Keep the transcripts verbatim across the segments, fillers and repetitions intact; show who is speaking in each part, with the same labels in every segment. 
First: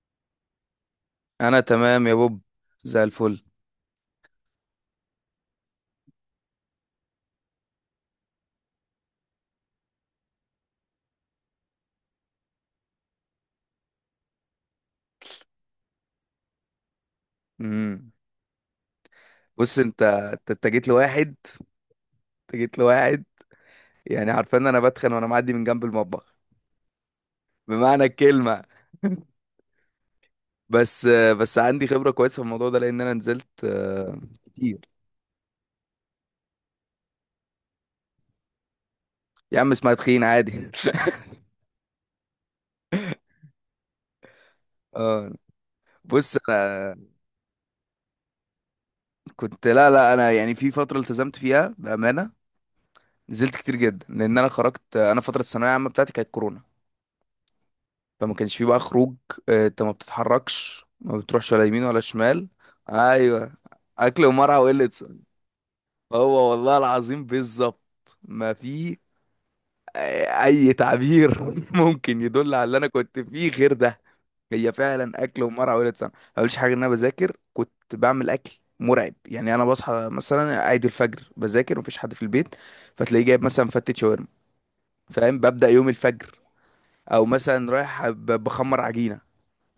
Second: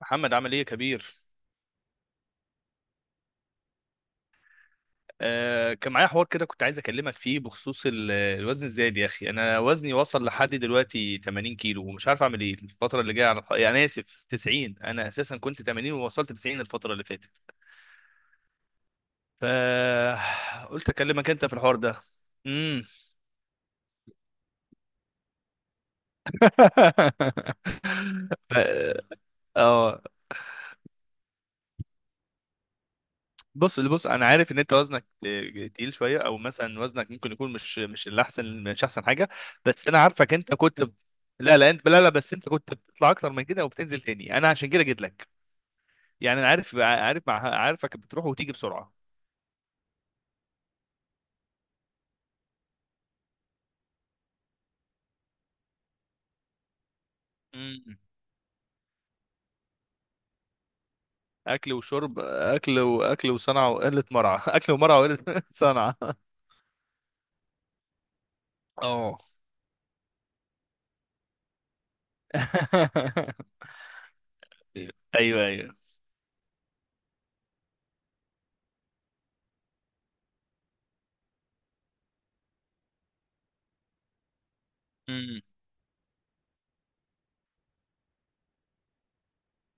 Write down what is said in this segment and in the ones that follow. Speaker 1: محمد عامل ايه يا كبير؟
Speaker 2: انا تمام يا بوب، زي الفل.
Speaker 1: آه، كان معايا حوار كده كنت عايز اكلمك فيه بخصوص ال- الوزن الزايد يا اخي. انا وزني وصل لحد دلوقتي ثمانين كيلو ومش عارف اعمل ايه الفتره اللي جايه، على يعني انا اسف، تسعين. انا اساسا كنت ثمانين ووصلت تسعين الفتره اللي فاتت.
Speaker 2: امم.
Speaker 1: ف
Speaker 2: بص، انت انت أنت جيت
Speaker 1: قلت اكلمك
Speaker 2: لواحد.
Speaker 1: انت في الحوار ده.
Speaker 2: انت جيت
Speaker 1: امم.
Speaker 2: لواحد. يعني عارفين إن انا بتخن وانا معدي من جنب المطبخ، بمعنى
Speaker 1: ف...
Speaker 2: الكلمه.
Speaker 1: اه.
Speaker 2: بس بس عندي خبره كويسه في الموضوع ده لان انا نزلت
Speaker 1: بص بص،
Speaker 2: آه،
Speaker 1: انا عارف ان انت
Speaker 2: كتير.
Speaker 1: وزنك آه، تقيل شويه، او مثلا وزنك ممكن يكون مش مش الاحسن، مش احسن حاجه.
Speaker 2: يا عم
Speaker 1: بس
Speaker 2: اسمها
Speaker 1: انا
Speaker 2: تخين
Speaker 1: عارفك انت
Speaker 2: عادي.
Speaker 1: كنت ب- لا لا، انت، لا لا، بس انت كنت بتطلع اكتر من كده وبتنزل تاني. انا عشان كده جيت لك.
Speaker 2: اه، بص،
Speaker 1: يعني انا عارف
Speaker 2: انا
Speaker 1: عارف مع- عارفك بتروح وتيجي بسرعه.
Speaker 2: كنت. لا لا، انا يعني في فتره التزمت فيها بامانه، نزلت كتير جدا. لان انا خرجت، انا فتره الثانويه العامه بتاعتي كانت كورونا،
Speaker 1: مم.
Speaker 2: فما كانش فيه بقى خروج. آه، انت ما بتتحركش، ما بتروحش ولا
Speaker 1: اكل
Speaker 2: يمين ولا
Speaker 1: وشرب،
Speaker 2: شمال.
Speaker 1: اكل واكل
Speaker 2: ايوه،
Speaker 1: وصنعه وقله
Speaker 2: اكل
Speaker 1: مرعى.
Speaker 2: ومرعى
Speaker 1: اكل
Speaker 2: وقلة
Speaker 1: ومرعى
Speaker 2: س-
Speaker 1: وقله صنعه.
Speaker 2: هو والله العظيم بالظبط ما في
Speaker 1: اه.
Speaker 2: آه، اي تعبير ممكن يدل على اللي انا كنت فيه غير ده. هي فعلا اكل
Speaker 1: ايوه
Speaker 2: ومرعى
Speaker 1: ايوه.
Speaker 2: وقلة سمع. ما قلتش حاجه ان انا بذاكر كنت بعمل اكل مرعب. يعني انا بصحى مثلا عيد الفجر بذاكر، مفيش حد في البيت، فتلاقيه جايب مثلا فتة شاورما، فاهم؟
Speaker 1: مم.
Speaker 2: ببدأ يوم الفجر، او مثلا رايح ب- بخمر عجينة.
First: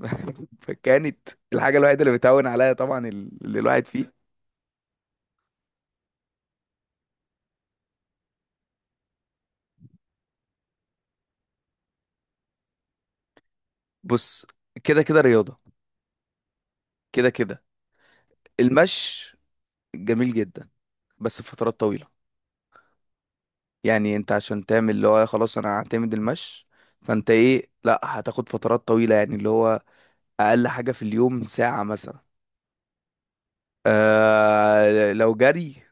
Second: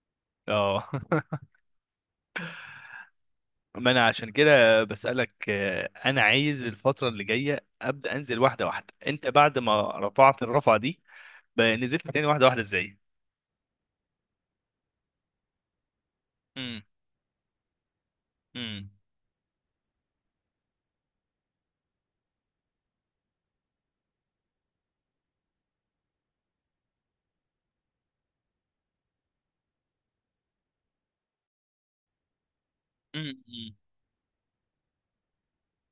Speaker 1: اه.
Speaker 2: فكانت الحاجة الوحيدة اللي بتهون عليا طبعا اللي الواحد
Speaker 1: ما انا
Speaker 2: فيه.
Speaker 1: عشان كده بسألك. آه، انا عايز الفترة اللي جاية ابدأ انزل واحدة واحدة. انت بعد ما رفعت الرفعة دي ب- نزلت تاني واحدة واحدة ازاي؟
Speaker 2: بص، كده كده رياضة،
Speaker 1: امم.
Speaker 2: كده كده
Speaker 1: امم.
Speaker 2: المشي، جميل جدا، بس فترات طويلة. يعني انت عشان تعمل اللي هو خلاص انا هعتمد المشي، فانت ايه، لا، هتاخد فترات طويلة، يعني اللي هو اقل حاجة في اليوم ساعة مثلا.
Speaker 1: امم.
Speaker 2: آه لو جري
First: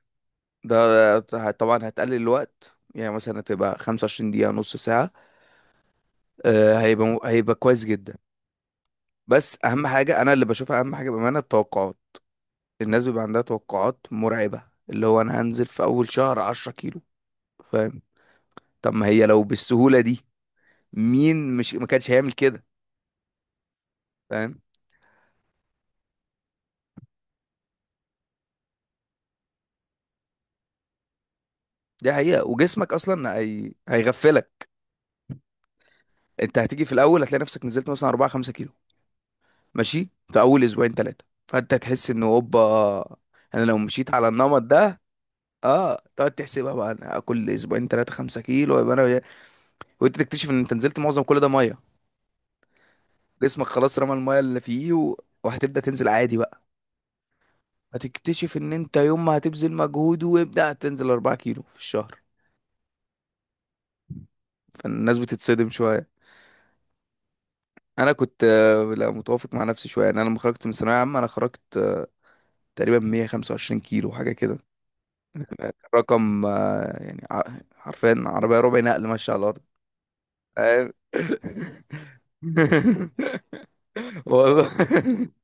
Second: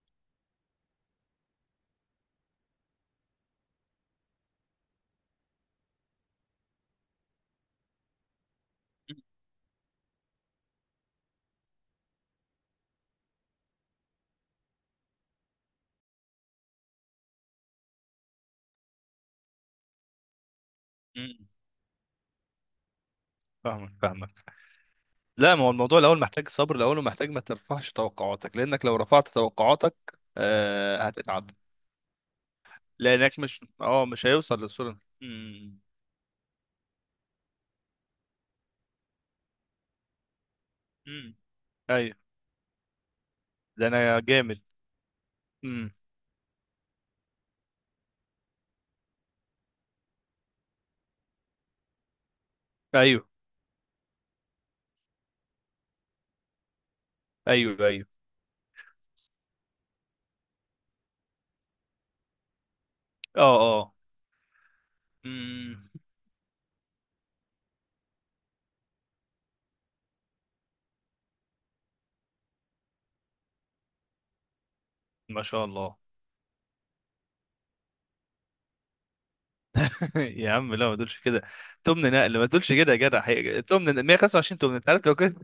Speaker 2: ده طبعا هتقلل الوقت، يعني مثلا هتبقى 25 دقيقة، نص ساعة. آه هيبقى هيبقى كويس جدا. بس اهم حاجه انا اللي بشوفها، اهم حاجه بامانه، التوقعات. الناس بيبقى عندها توقعات مرعبه، اللي هو انا هنزل في اول شهر 10 كيلو، فاهم؟ طب ما هي لو بالسهوله دي
Speaker 1: امم.
Speaker 2: مين مش ما كانش هيعمل كده؟
Speaker 1: فاهمك فاهمك.
Speaker 2: فاهم.
Speaker 1: لا، ما هو الموضوع الاول محتاج صبر الاول، ومحتاج ما ترفعش توقعاتك، لانك لو رفعت توقعاتك آه هتتعب.
Speaker 2: دي حقيقه، وجسمك اصلا
Speaker 1: لانك مش
Speaker 2: هي...
Speaker 1: اه مش هيوصل
Speaker 2: هيغفلك.
Speaker 1: للصورة. امم.
Speaker 2: انت هتيجي في الاول هتلاقي نفسك نزلت مثلا اربعة خمسة كيلو، ماشي في اول اسبوعين ثلاثه،
Speaker 1: امم.
Speaker 2: فانت تحس
Speaker 1: ايوه.
Speaker 2: انه اوبا، انا لو
Speaker 1: ده
Speaker 2: مشيت
Speaker 1: انا
Speaker 2: على
Speaker 1: جامد.
Speaker 2: النمط ده
Speaker 1: امم.
Speaker 2: اه تقعد تحسبها بقى، انا كل اسبوعين ثلاثه 5 كيلو يبقى انا. وانت تكتشف ان انت نزلت معظم كل ده ميه.
Speaker 1: ايوه
Speaker 2: جسمك خلاص رمى المايه اللي فيه و... وهتبدأ تنزل عادي بقى.
Speaker 1: ايوه ايوه.
Speaker 2: هتكتشف ان انت يوم ما هتبذل مجهود وابدأ تنزل 4 كيلو في الشهر.
Speaker 1: اه اه.
Speaker 2: فالناس بتتصدم
Speaker 1: امم.
Speaker 2: شوية. انا كنت آه، لا متوافق مع نفسي شوية. يعني انا لما خرجت من ثانوية عامة انا خرجت آه، تقريبا 125 كيلو حاجة كده.
Speaker 1: ما شاء الله.
Speaker 2: رقم آه، يعني ع- حرفيا عربية ربع نقل ماشية على الارض،
Speaker 1: يا عم لا،
Speaker 2: فاهم؟
Speaker 1: ما تقولش كده. تمن نقل، ما تقولش كده يا جدع حقيقة. تمن مية وخمسة وعشرين،
Speaker 2: والله،
Speaker 1: تمن، انت عارف لو كده.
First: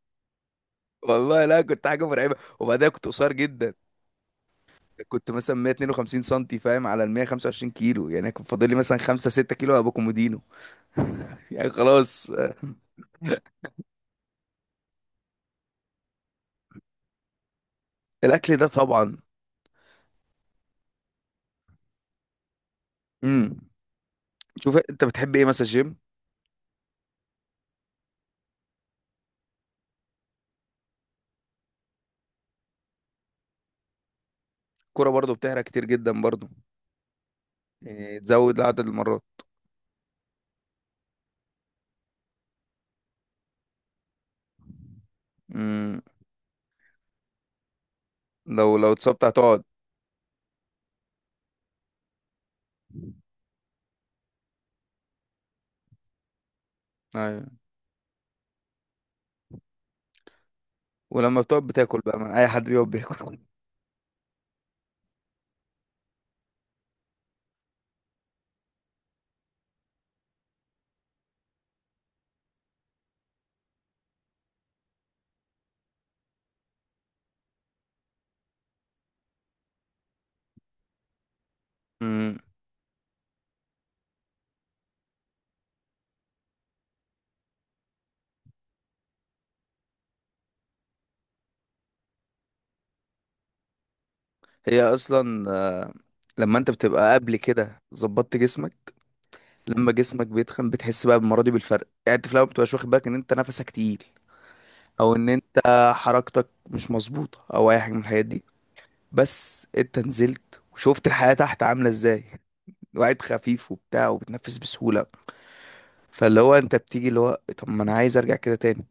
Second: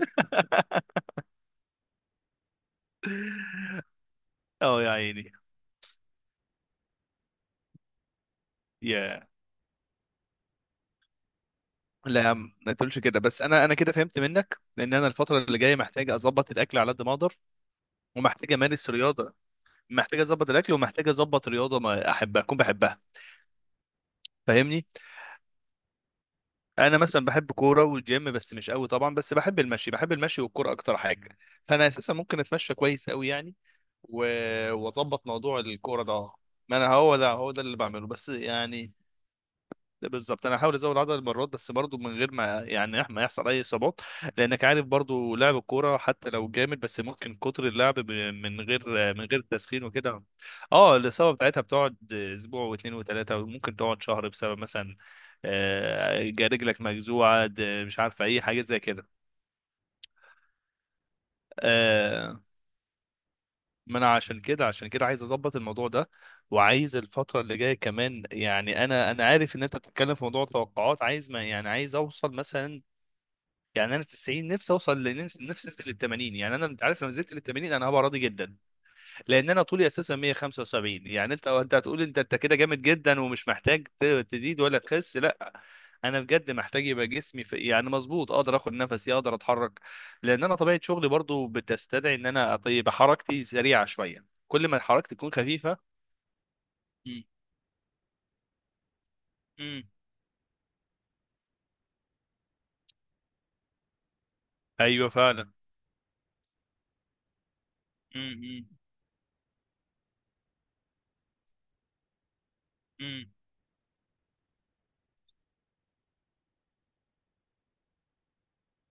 Speaker 2: والله، لا كنت حاجة مرعبة. وبعدها كنت قصير جدا،
Speaker 1: اه يا
Speaker 2: كنت
Speaker 1: عيني.
Speaker 2: مثلا 152 سنتي، فاهم على ال 125 كيلو؟ يعني كان فاضل لي مثلا
Speaker 1: يا،
Speaker 2: خمسة ستة كيلو ابقى كومودينو. يعني
Speaker 1: لا يا
Speaker 2: خلاص.
Speaker 1: عم ما تقولش كده. بس انا انا كده فهمت منك. لان انا الفتره اللي جايه محتاج اظبط الاكل على قد ما اقدر، ومحتاج
Speaker 2: الاكل ده
Speaker 1: امارس
Speaker 2: طبعا.
Speaker 1: رياضه. محتاج اظبط الاكل ومحتاج اظبط رياضه ما احبها، اكون بحبها.
Speaker 2: امم. شوف
Speaker 1: فاهمني؟
Speaker 2: انت بتحب ايه، مثلا جيم؟
Speaker 1: انا مثلا بحب كوره والجيم بس مش قوي طبعا، بس بحب المشي. بحب المشي والكوره اكتر حاجه. فانا اساسا ممكن اتمشى كويس قوي يعني. و-
Speaker 2: كرة
Speaker 1: واظبط
Speaker 2: برضو
Speaker 1: موضوع
Speaker 2: بتحرق كتير
Speaker 1: الكوره ده.
Speaker 2: جدا
Speaker 1: اه،
Speaker 2: برضو.
Speaker 1: ما انا هو ده هو ده اللي بعمله
Speaker 2: إيه،
Speaker 1: بس
Speaker 2: تزود عدد
Speaker 1: يعني.
Speaker 2: المرات.
Speaker 1: ده بالظبط، انا هحاول ازود عدد المرات بس برضو من غير ما يعني ما يحصل اي اصابات. لانك عارف برضو لعب الكوره
Speaker 2: امم.
Speaker 1: حتى لو جامد بس ممكن كتر اللعب ب- من
Speaker 2: لو لو
Speaker 1: غير،
Speaker 2: اتصبت
Speaker 1: من غير
Speaker 2: هتقعد.
Speaker 1: تسخين وكده. اه، الاصابه بتاعتها بتقعد اسبوع واثنين وثلاثه، وممكن تقعد شهر بسبب مثلا آه، رجلك مجزوعه،
Speaker 2: ايوه،
Speaker 1: د- مش عارف اي حاجات زي كده.
Speaker 2: ولما بتقعد بتاكل بقى، من
Speaker 1: آه،
Speaker 2: اي حد بيقعد بياكل.
Speaker 1: ما انا عشان كده، عشان كده عايز اظبط الموضوع ده. وعايز الفتره اللي جايه كمان يعني، انا انا عارف ان انت بتتكلم في موضوع التوقعات، عايز ما يعني عايز اوصل مثلا يعني انا تسعين، نفسي اوصل لنفسي، نفسي انزل لل ثمانين. يعني انا، انت عارف لو نزلت لل ثمانين انا هبقى راضي جدا. لان انا طولي اساسا مية وخمسة وسبعين. يعني انت، انت هتقول انت انت
Speaker 2: امم.
Speaker 1: كده جامد جدا ومش محتاج ت- تزيد ولا تخس، لا. انا بجد محتاج يبقى جسمي في يعني مظبوط، اقدر اخد نفسي، اقدر اتحرك. لان انا طبيعه شغلي برضو بتستدعي ان انا أط- يبقى حركتي سريعه شويه، كل ما
Speaker 2: هي
Speaker 1: حركتي تكون
Speaker 2: اصلا آه،
Speaker 1: خفيفه.
Speaker 2: لما انت بتبقى
Speaker 1: مم.
Speaker 2: قبل كده ظبطت جسمك،
Speaker 1: مم.
Speaker 2: لما جسمك بيتخن بتحس بقى بالمرة دي بالفرق. يعني انت في الاول بتبقاش واخد بالك ان انت نفسك تقيل،
Speaker 1: ايوه
Speaker 2: او ان
Speaker 1: فعلا.
Speaker 2: انت حركتك مش مظبوطه، او اي حاجه من الحاجات
Speaker 1: مم.
Speaker 2: دي.
Speaker 1: مم.
Speaker 2: بس انت نزلت وشفت الحياه تحت عامله ازاي. الواحد
Speaker 1: مم.
Speaker 2: خفيف وبتاع، وبتنفس بسهوله. فاللي هو انت بتيجي اللي هو طب ما انا عايز ارجع كده تاني.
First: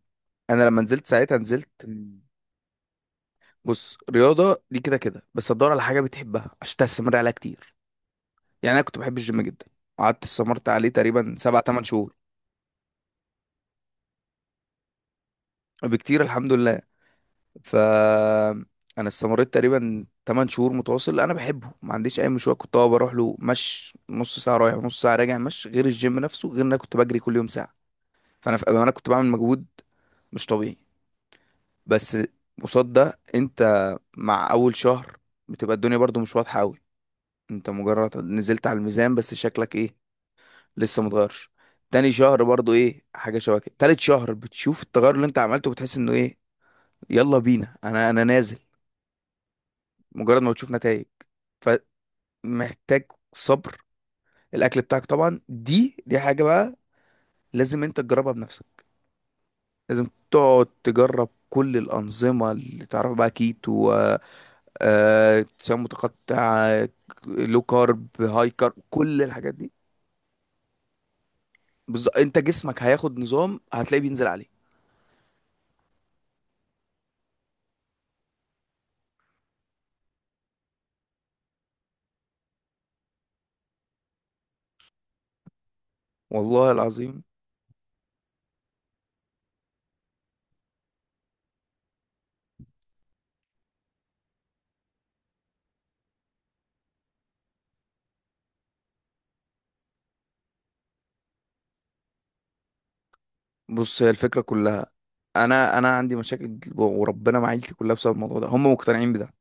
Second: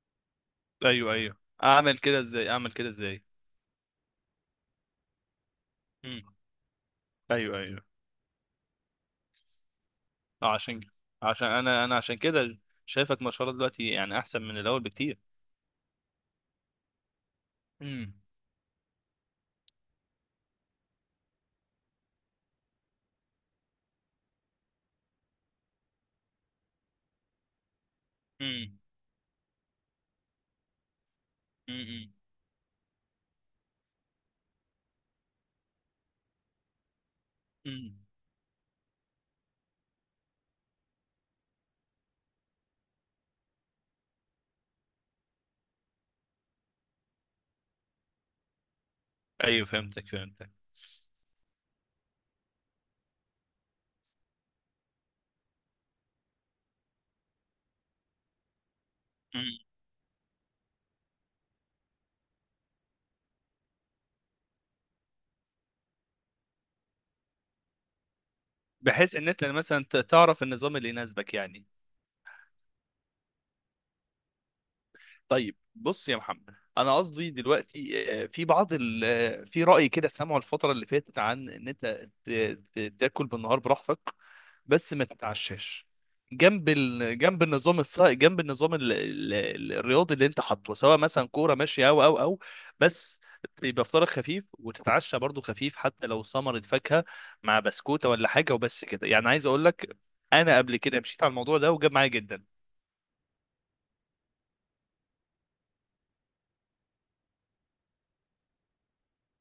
Speaker 2: انا لما نزلت
Speaker 1: ايوه ايوه.
Speaker 2: ساعتها نزلت
Speaker 1: اعمل كده
Speaker 2: مم.
Speaker 1: ازاي؟ اعمل كده ازاي؟
Speaker 2: بص، رياضه دي كده كده، بس تدور على حاجه
Speaker 1: مم.
Speaker 2: بتحبها عشان تستمر عليها
Speaker 1: ايوه
Speaker 2: كتير.
Speaker 1: ايوه.
Speaker 2: يعني انا كنت بحب الجيم جدا، قعدت
Speaker 1: آه،
Speaker 2: استمرت
Speaker 1: عشان،
Speaker 2: عليه تقريبا
Speaker 1: عشان
Speaker 2: سبع تمن
Speaker 1: انا انا
Speaker 2: شهور.
Speaker 1: عشان كده شايفك ما شاء الله دلوقتي يعني احسن من الاول بكتير.
Speaker 2: بكتير، الحمد لله.
Speaker 1: مم.
Speaker 2: فانا استمريت تقريبا 8 شهور متواصل، انا بحبه، ما عنديش اي مشوار، كنت اه بروح له مش نص ساعه رايح ونص ساعه راجع، مش غير الجيم نفسه، غير ان انا كنت بجري كل يوم ساعه. فانا في
Speaker 1: امم.
Speaker 2: انا كنت بعمل مجهود مش طبيعي.
Speaker 1: امم.
Speaker 2: بس قصاد ده انت مع اول شهر بتبقى الدنيا برضو مش واضحه قوي. انت
Speaker 1: امم.
Speaker 2: مجرد نزلت على الميزان، بس شكلك ايه، لسه متغيرش. تاني شهر برضو ايه حاجه شبه كده. تالت شهر بتشوف التغير اللي انت عملته، بتحس انه ايه، يلا بينا، انا انا نازل.
Speaker 1: ايوه فهمتك
Speaker 2: مجرد
Speaker 1: فهمتك.
Speaker 2: ما بتشوف نتائج، فمحتاج صبر. الاكل بتاعك طبعا دي دي حاجه بقى، لازم انت تجربها بنفسك.
Speaker 1: امم.
Speaker 2: لازم تقعد تجرب كل الانظمه اللي تعرف، بقى كيتو، آه، صيام متقطع، لو كارب، هاي كارب،
Speaker 1: بحيث
Speaker 2: كل
Speaker 1: ان انت
Speaker 2: الحاجات دي.
Speaker 1: مثلا ت- تعرف النظام اللي يناسبك يعني.
Speaker 2: بز... انت جسمك هياخد نظام هتلاقيه بينزل عليه.
Speaker 1: طيب بص يا محمد، انا قصدي دلوقتي آه، في بعض ال... آه، في رأي كده سامعه الفترة اللي فاتت عن ان انت ت... ت... تاكل بالنهار براحتك بس ما تتعشاش. جنب
Speaker 2: والله
Speaker 1: ال...
Speaker 2: العظيم،
Speaker 1: جنب النظام الص... جنب النظام ال... ال... ال- الرياضي اللي انت حاطه، سواء مثلا كورة ماشية او او او، بس يبقى فطارك خفيف وتتعشى برضو خفيف حتى لو ثمرة فاكهة مع بسكوتة ولا حاجة، وبس كده. يعني عايز اقول لك، انا قبل كده مشيت على الموضوع ده وجاب معايا جدا.
Speaker 2: بص، هي الفكره كلها. انا انا عندي مشاكل وربنا مع عيلتي كلها بسبب الموضوع ده، هم مقتنعين بده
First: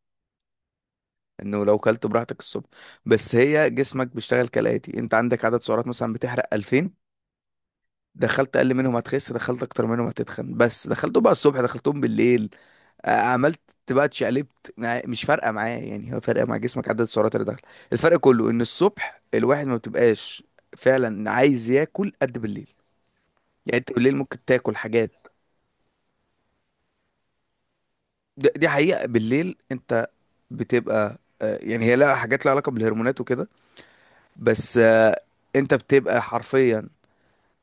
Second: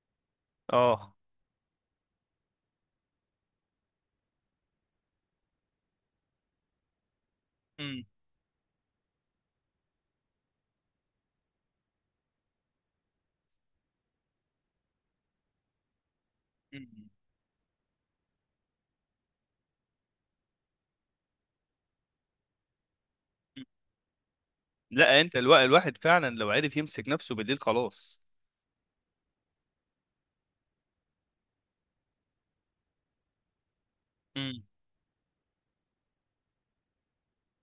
Speaker 1: اه.
Speaker 2: انه لو كلت براحتك الصبح. بس هي جسمك بيشتغل كالاتي: انت عندك عدد سعرات مثلا بتحرق الفين،
Speaker 1: امم.
Speaker 2: دخلت اقل منهم هتخس، دخلت اكتر منهم هتتخن. بس دخلتهم بقى الصبح دخلتهم بالليل، آه، عملت بقى اتشقلبت، مع- مش فارقه معاه، يعني هو فارقه مع جسمك عدد
Speaker 1: إمم.
Speaker 2: السعرات اللي دخل. الفرق كله ان الصبح الواحد ما بتبقاش فعلا عايز ياكل قد بالليل. يعني انت بالليل ممكن تاكل
Speaker 1: لا،
Speaker 2: حاجات،
Speaker 1: انت الوا... الواحد فعلا لو عرف يمسك نفسه بالليل خلاص.
Speaker 2: د- دي حقيقه. بالليل انت بتبقى آه، يعني هي لها حاجات لها علاقه بالهرمونات وكده.
Speaker 1: امم.
Speaker 2: بس آه، انت بتبقى حرفيا،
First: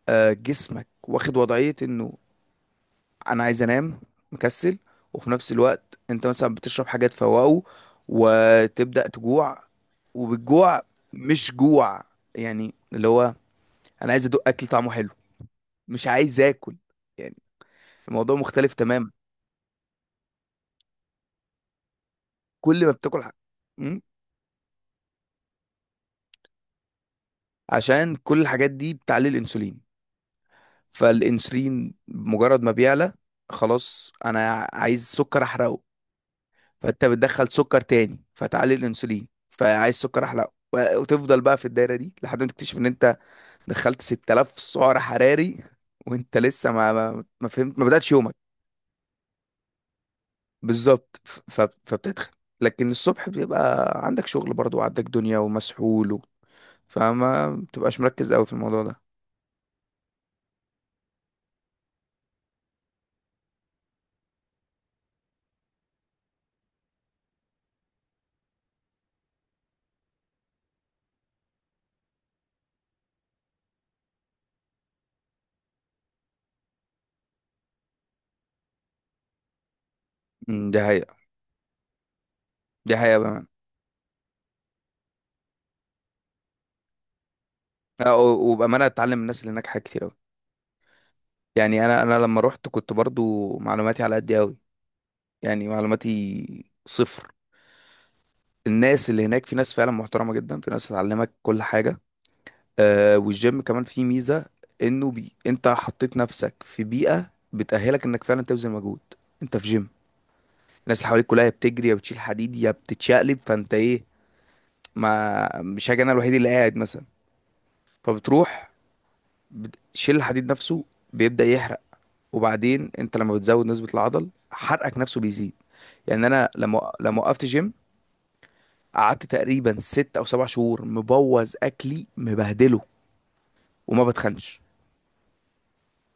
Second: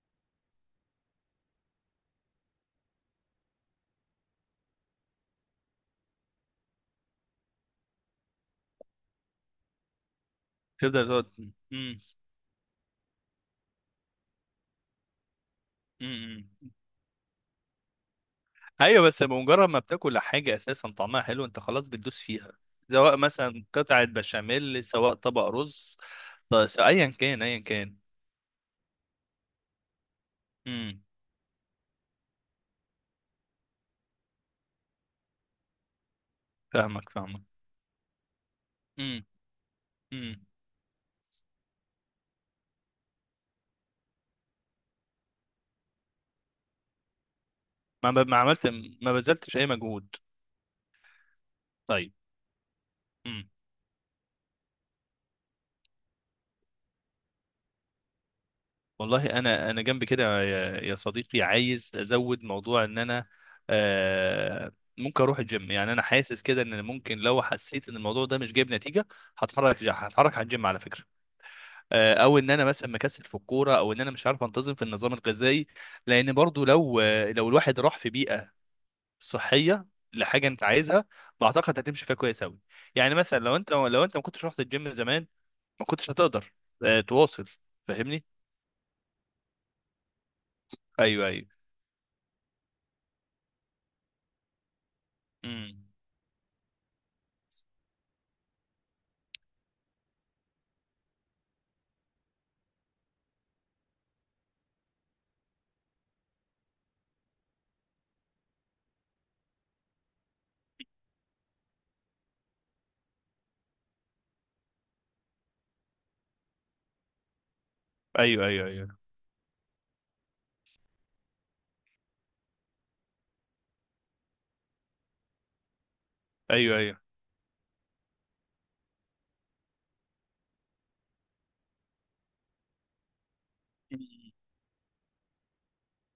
Speaker 2: آه، جسمك واخد وضعية انه انا عايز انام، مكسل. وفي نفس الوقت انت مثلا بتشرب حاجة تفوقه، وتبدأ تجوع. وبالجوع
Speaker 1: تفضل تقعد.
Speaker 2: مش
Speaker 1: امم.
Speaker 2: جوع، يعني اللي هو انا عايز ادوق اكل طعمه حلو، مش عايز
Speaker 1: امم.
Speaker 2: اكل، يعني الموضوع مختلف
Speaker 1: ايوه.
Speaker 2: تماما.
Speaker 1: بس بمجرد ما بتاكل حاجه اساسا طعمها حلو، انت خلاص بتدوس فيها،
Speaker 2: كل ما
Speaker 1: سواء
Speaker 2: بتاكل حاجة،
Speaker 1: مثلا
Speaker 2: م?
Speaker 1: قطعه بشاميل، سواء طبق رز، بس ايا كان، ايا كان.
Speaker 2: عشان كل الحاجات دي بتعلي الانسولين.
Speaker 1: امم.
Speaker 2: فالانسولين مجرد ما بيعلى خلاص انا عايز سكر احرقه، فانت
Speaker 1: فاهمك فاهمك.
Speaker 2: بتدخل سكر تاني، فتعلي
Speaker 1: امم.
Speaker 2: الانسولين، فعايز سكر
Speaker 1: امم.
Speaker 2: احلى. و- وتفضل بقى في الدايره دي لحد ما تكتشف ان انت دخلت ست آلاف سعر حراري، وانت لسه ما ما, ما فهمت، ما بداتش
Speaker 1: ما ب...
Speaker 2: يومك.
Speaker 1: ما عملت، ما بذلتش اي مجهود.
Speaker 2: بالظبط، ف- ف-
Speaker 1: طيب.
Speaker 2: فبتدخل. لكن الصبح بيبقى عندك شغل برضو، وعندك دنيا ومسحول و... فما بتبقاش مركز قوي في الموضوع ده.
Speaker 1: والله انا انا جنب كده يا، يا صديقي، عايز ازود موضوع ان انا آه، ممكن اروح الجيم. يعني انا حاسس كده ان ممكن لو حسيت ان الموضوع ده مش جايب نتيجه هتحرك، هتحرك على الجيم على فكره. آه، او ان انا مثلا مكسل في الكوره، او ان انا مش عارف انتظم في النظام الغذائي. لان برضو لو آه، لو الواحد راح في بيئه صحيه لحاجه انت
Speaker 2: أمم، دي
Speaker 1: عايزها،
Speaker 2: حقيقة.
Speaker 1: بعتقد هتمشي فيها كويس قوي.
Speaker 2: دي
Speaker 1: يعني
Speaker 2: حقيقة
Speaker 1: مثلا
Speaker 2: بأمانة.
Speaker 1: لو انت، لو انت ما كنتش رحت الجيم زمان ما كنتش هتقدر آه، تواصل.
Speaker 2: آه،
Speaker 1: فاهمني؟
Speaker 2: و- وبأمانة اتعلم من الناس اللي هناك حاجات كتير قوي.
Speaker 1: ايوه ايوه.
Speaker 2: يعني انا انا لما رحت كنت برضو معلوماتي على قد قوي، يعني
Speaker 1: مم.
Speaker 2: معلوماتي صفر. الناس اللي هناك في ناس فعلا محترمة جدا، في ناس هتعلمك كل حاجة. آه والجيم كمان فيه ميزة، انه بي انت حطيت نفسك في بيئة بتأهلك انك فعلا تبذل مجهود. انت في جيم، الناس اللي حواليك كلها يا بتجري يا بتشيل حديد يا بتتشقلب، فانت ايه، ما مش هاجي انا الوحيد اللي قاعد مثلا.
Speaker 1: ايوه ايوه
Speaker 2: فبتروح
Speaker 1: ايوه.
Speaker 2: بتشيل الحديد نفسه، بيبدأ يحرق. وبعدين انت لما بتزود نسبة العضل حرقك نفسه بيزيد. يعني انا
Speaker 1: ايوه
Speaker 2: لما
Speaker 1: ايوه.
Speaker 2: لما وقفت جيم، قعدت تقريبا ست او سبع شهور مبوظ اكلي مبهدله وما
Speaker 1: م-
Speaker 2: بتخنش،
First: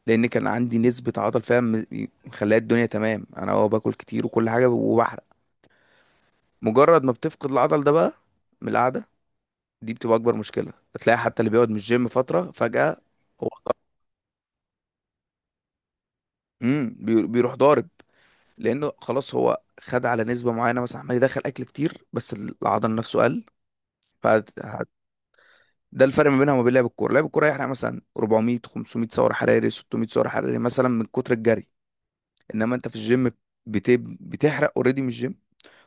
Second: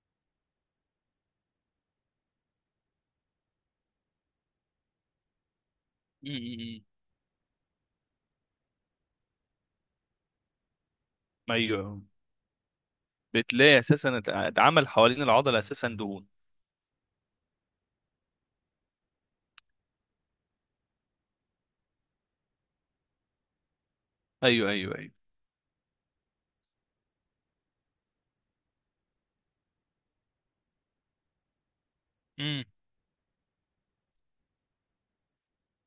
Speaker 2: لان كان عندي نسبة عضل، فاهم؟ مخليها الدنيا تمام، انا اه باكل كتير وكل حاجة وبحرق.
Speaker 1: م-
Speaker 2: مجرد ما بتفقد العضل ده بقى من القعدة دي، بتبقى اكبر مشكلة، بتلاقي حتى اللي
Speaker 1: م.
Speaker 2: بيقعد من
Speaker 1: ايوه.
Speaker 2: الجيم فترة فجأة. هو
Speaker 1: بتلاقي اساسا ات- اتعمل حوالين العضله اساسا دهون.
Speaker 2: امم بي- بيروح ضارب، لانه خلاص هو خد على نسبة معينة مثلا، عمال يدخل اكل كتير بس العضل نفسه قل. ف
Speaker 1: ايوه ايوه ايوه.
Speaker 2: ده الفرق ما بينها وما بين لعب الكوره. لعب الكوره يحرق مثلا اربعمية خمسميه سعر حراري، ستمية سعر حراري مثلا من كتر الجري.
Speaker 1: مم.
Speaker 2: انما انت في الجيم بت... بتحرق اوريدي من الجيم،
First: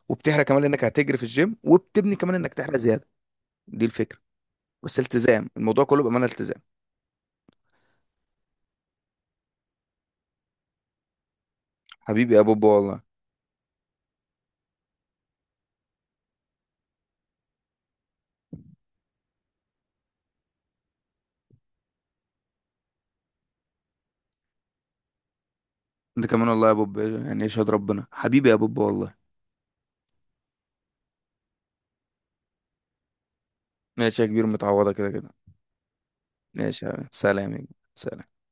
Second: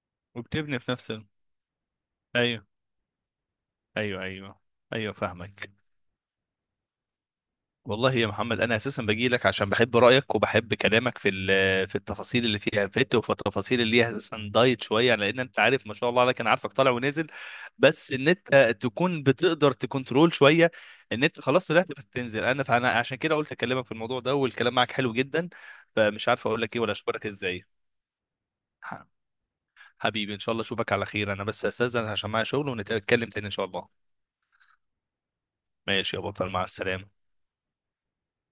Speaker 2: وبتحرق كمان
Speaker 1: وبتبني
Speaker 2: لانك
Speaker 1: في نفس
Speaker 2: هتجري في
Speaker 1: ال...
Speaker 2: الجيم، وبتبني كمان انك
Speaker 1: ايوه
Speaker 2: تحرق زياده. دي الفكره.
Speaker 1: ايوه ايوه.
Speaker 2: بس
Speaker 1: ايوه
Speaker 2: التزام
Speaker 1: فاهمك.
Speaker 2: الموضوع كله بامانه التزام.
Speaker 1: والله يا محمد، انا اساسا باجي لك عشان بحب رايك وبحب كلامك في ال- في
Speaker 2: حبيبي يا
Speaker 1: التفاصيل اللي
Speaker 2: بوب،
Speaker 1: فيها
Speaker 2: والله.
Speaker 1: فت، وفي التفاصيل اللي هي اساسا دايت شويه. لان انت عارف ما شاء الله عليك، انا عارفك طالع ونازل، بس ان انت تكون بتقدر تكنترول شويه. ان انت خلاص طلعت بتنزل انا، فانا عشان كده قلت اكلمك في الموضوع ده، والكلام معاك حلو جدا.
Speaker 2: انت
Speaker 1: فمش عارف
Speaker 2: كمان
Speaker 1: اقول
Speaker 2: والله يا
Speaker 1: لك ايه ولا
Speaker 2: بوب،
Speaker 1: اشكرك
Speaker 2: يعني
Speaker 1: ازاي.
Speaker 2: يشهد ربنا، حبيبي يا بوب،
Speaker 1: ح-
Speaker 2: والله.
Speaker 1: حبيبي، ان شاء الله اشوفك على خير. انا بس استاذن عشان معايا شغل، ونتكلم تاني ان شاء الله.
Speaker 2: ماشي يا كبير، متعوضه كده كده.
Speaker 1: ماشي يا بطل، مع
Speaker 2: ماشي يا حبيبي.
Speaker 1: السلامه.
Speaker 2: سلام يا كبير. سلام.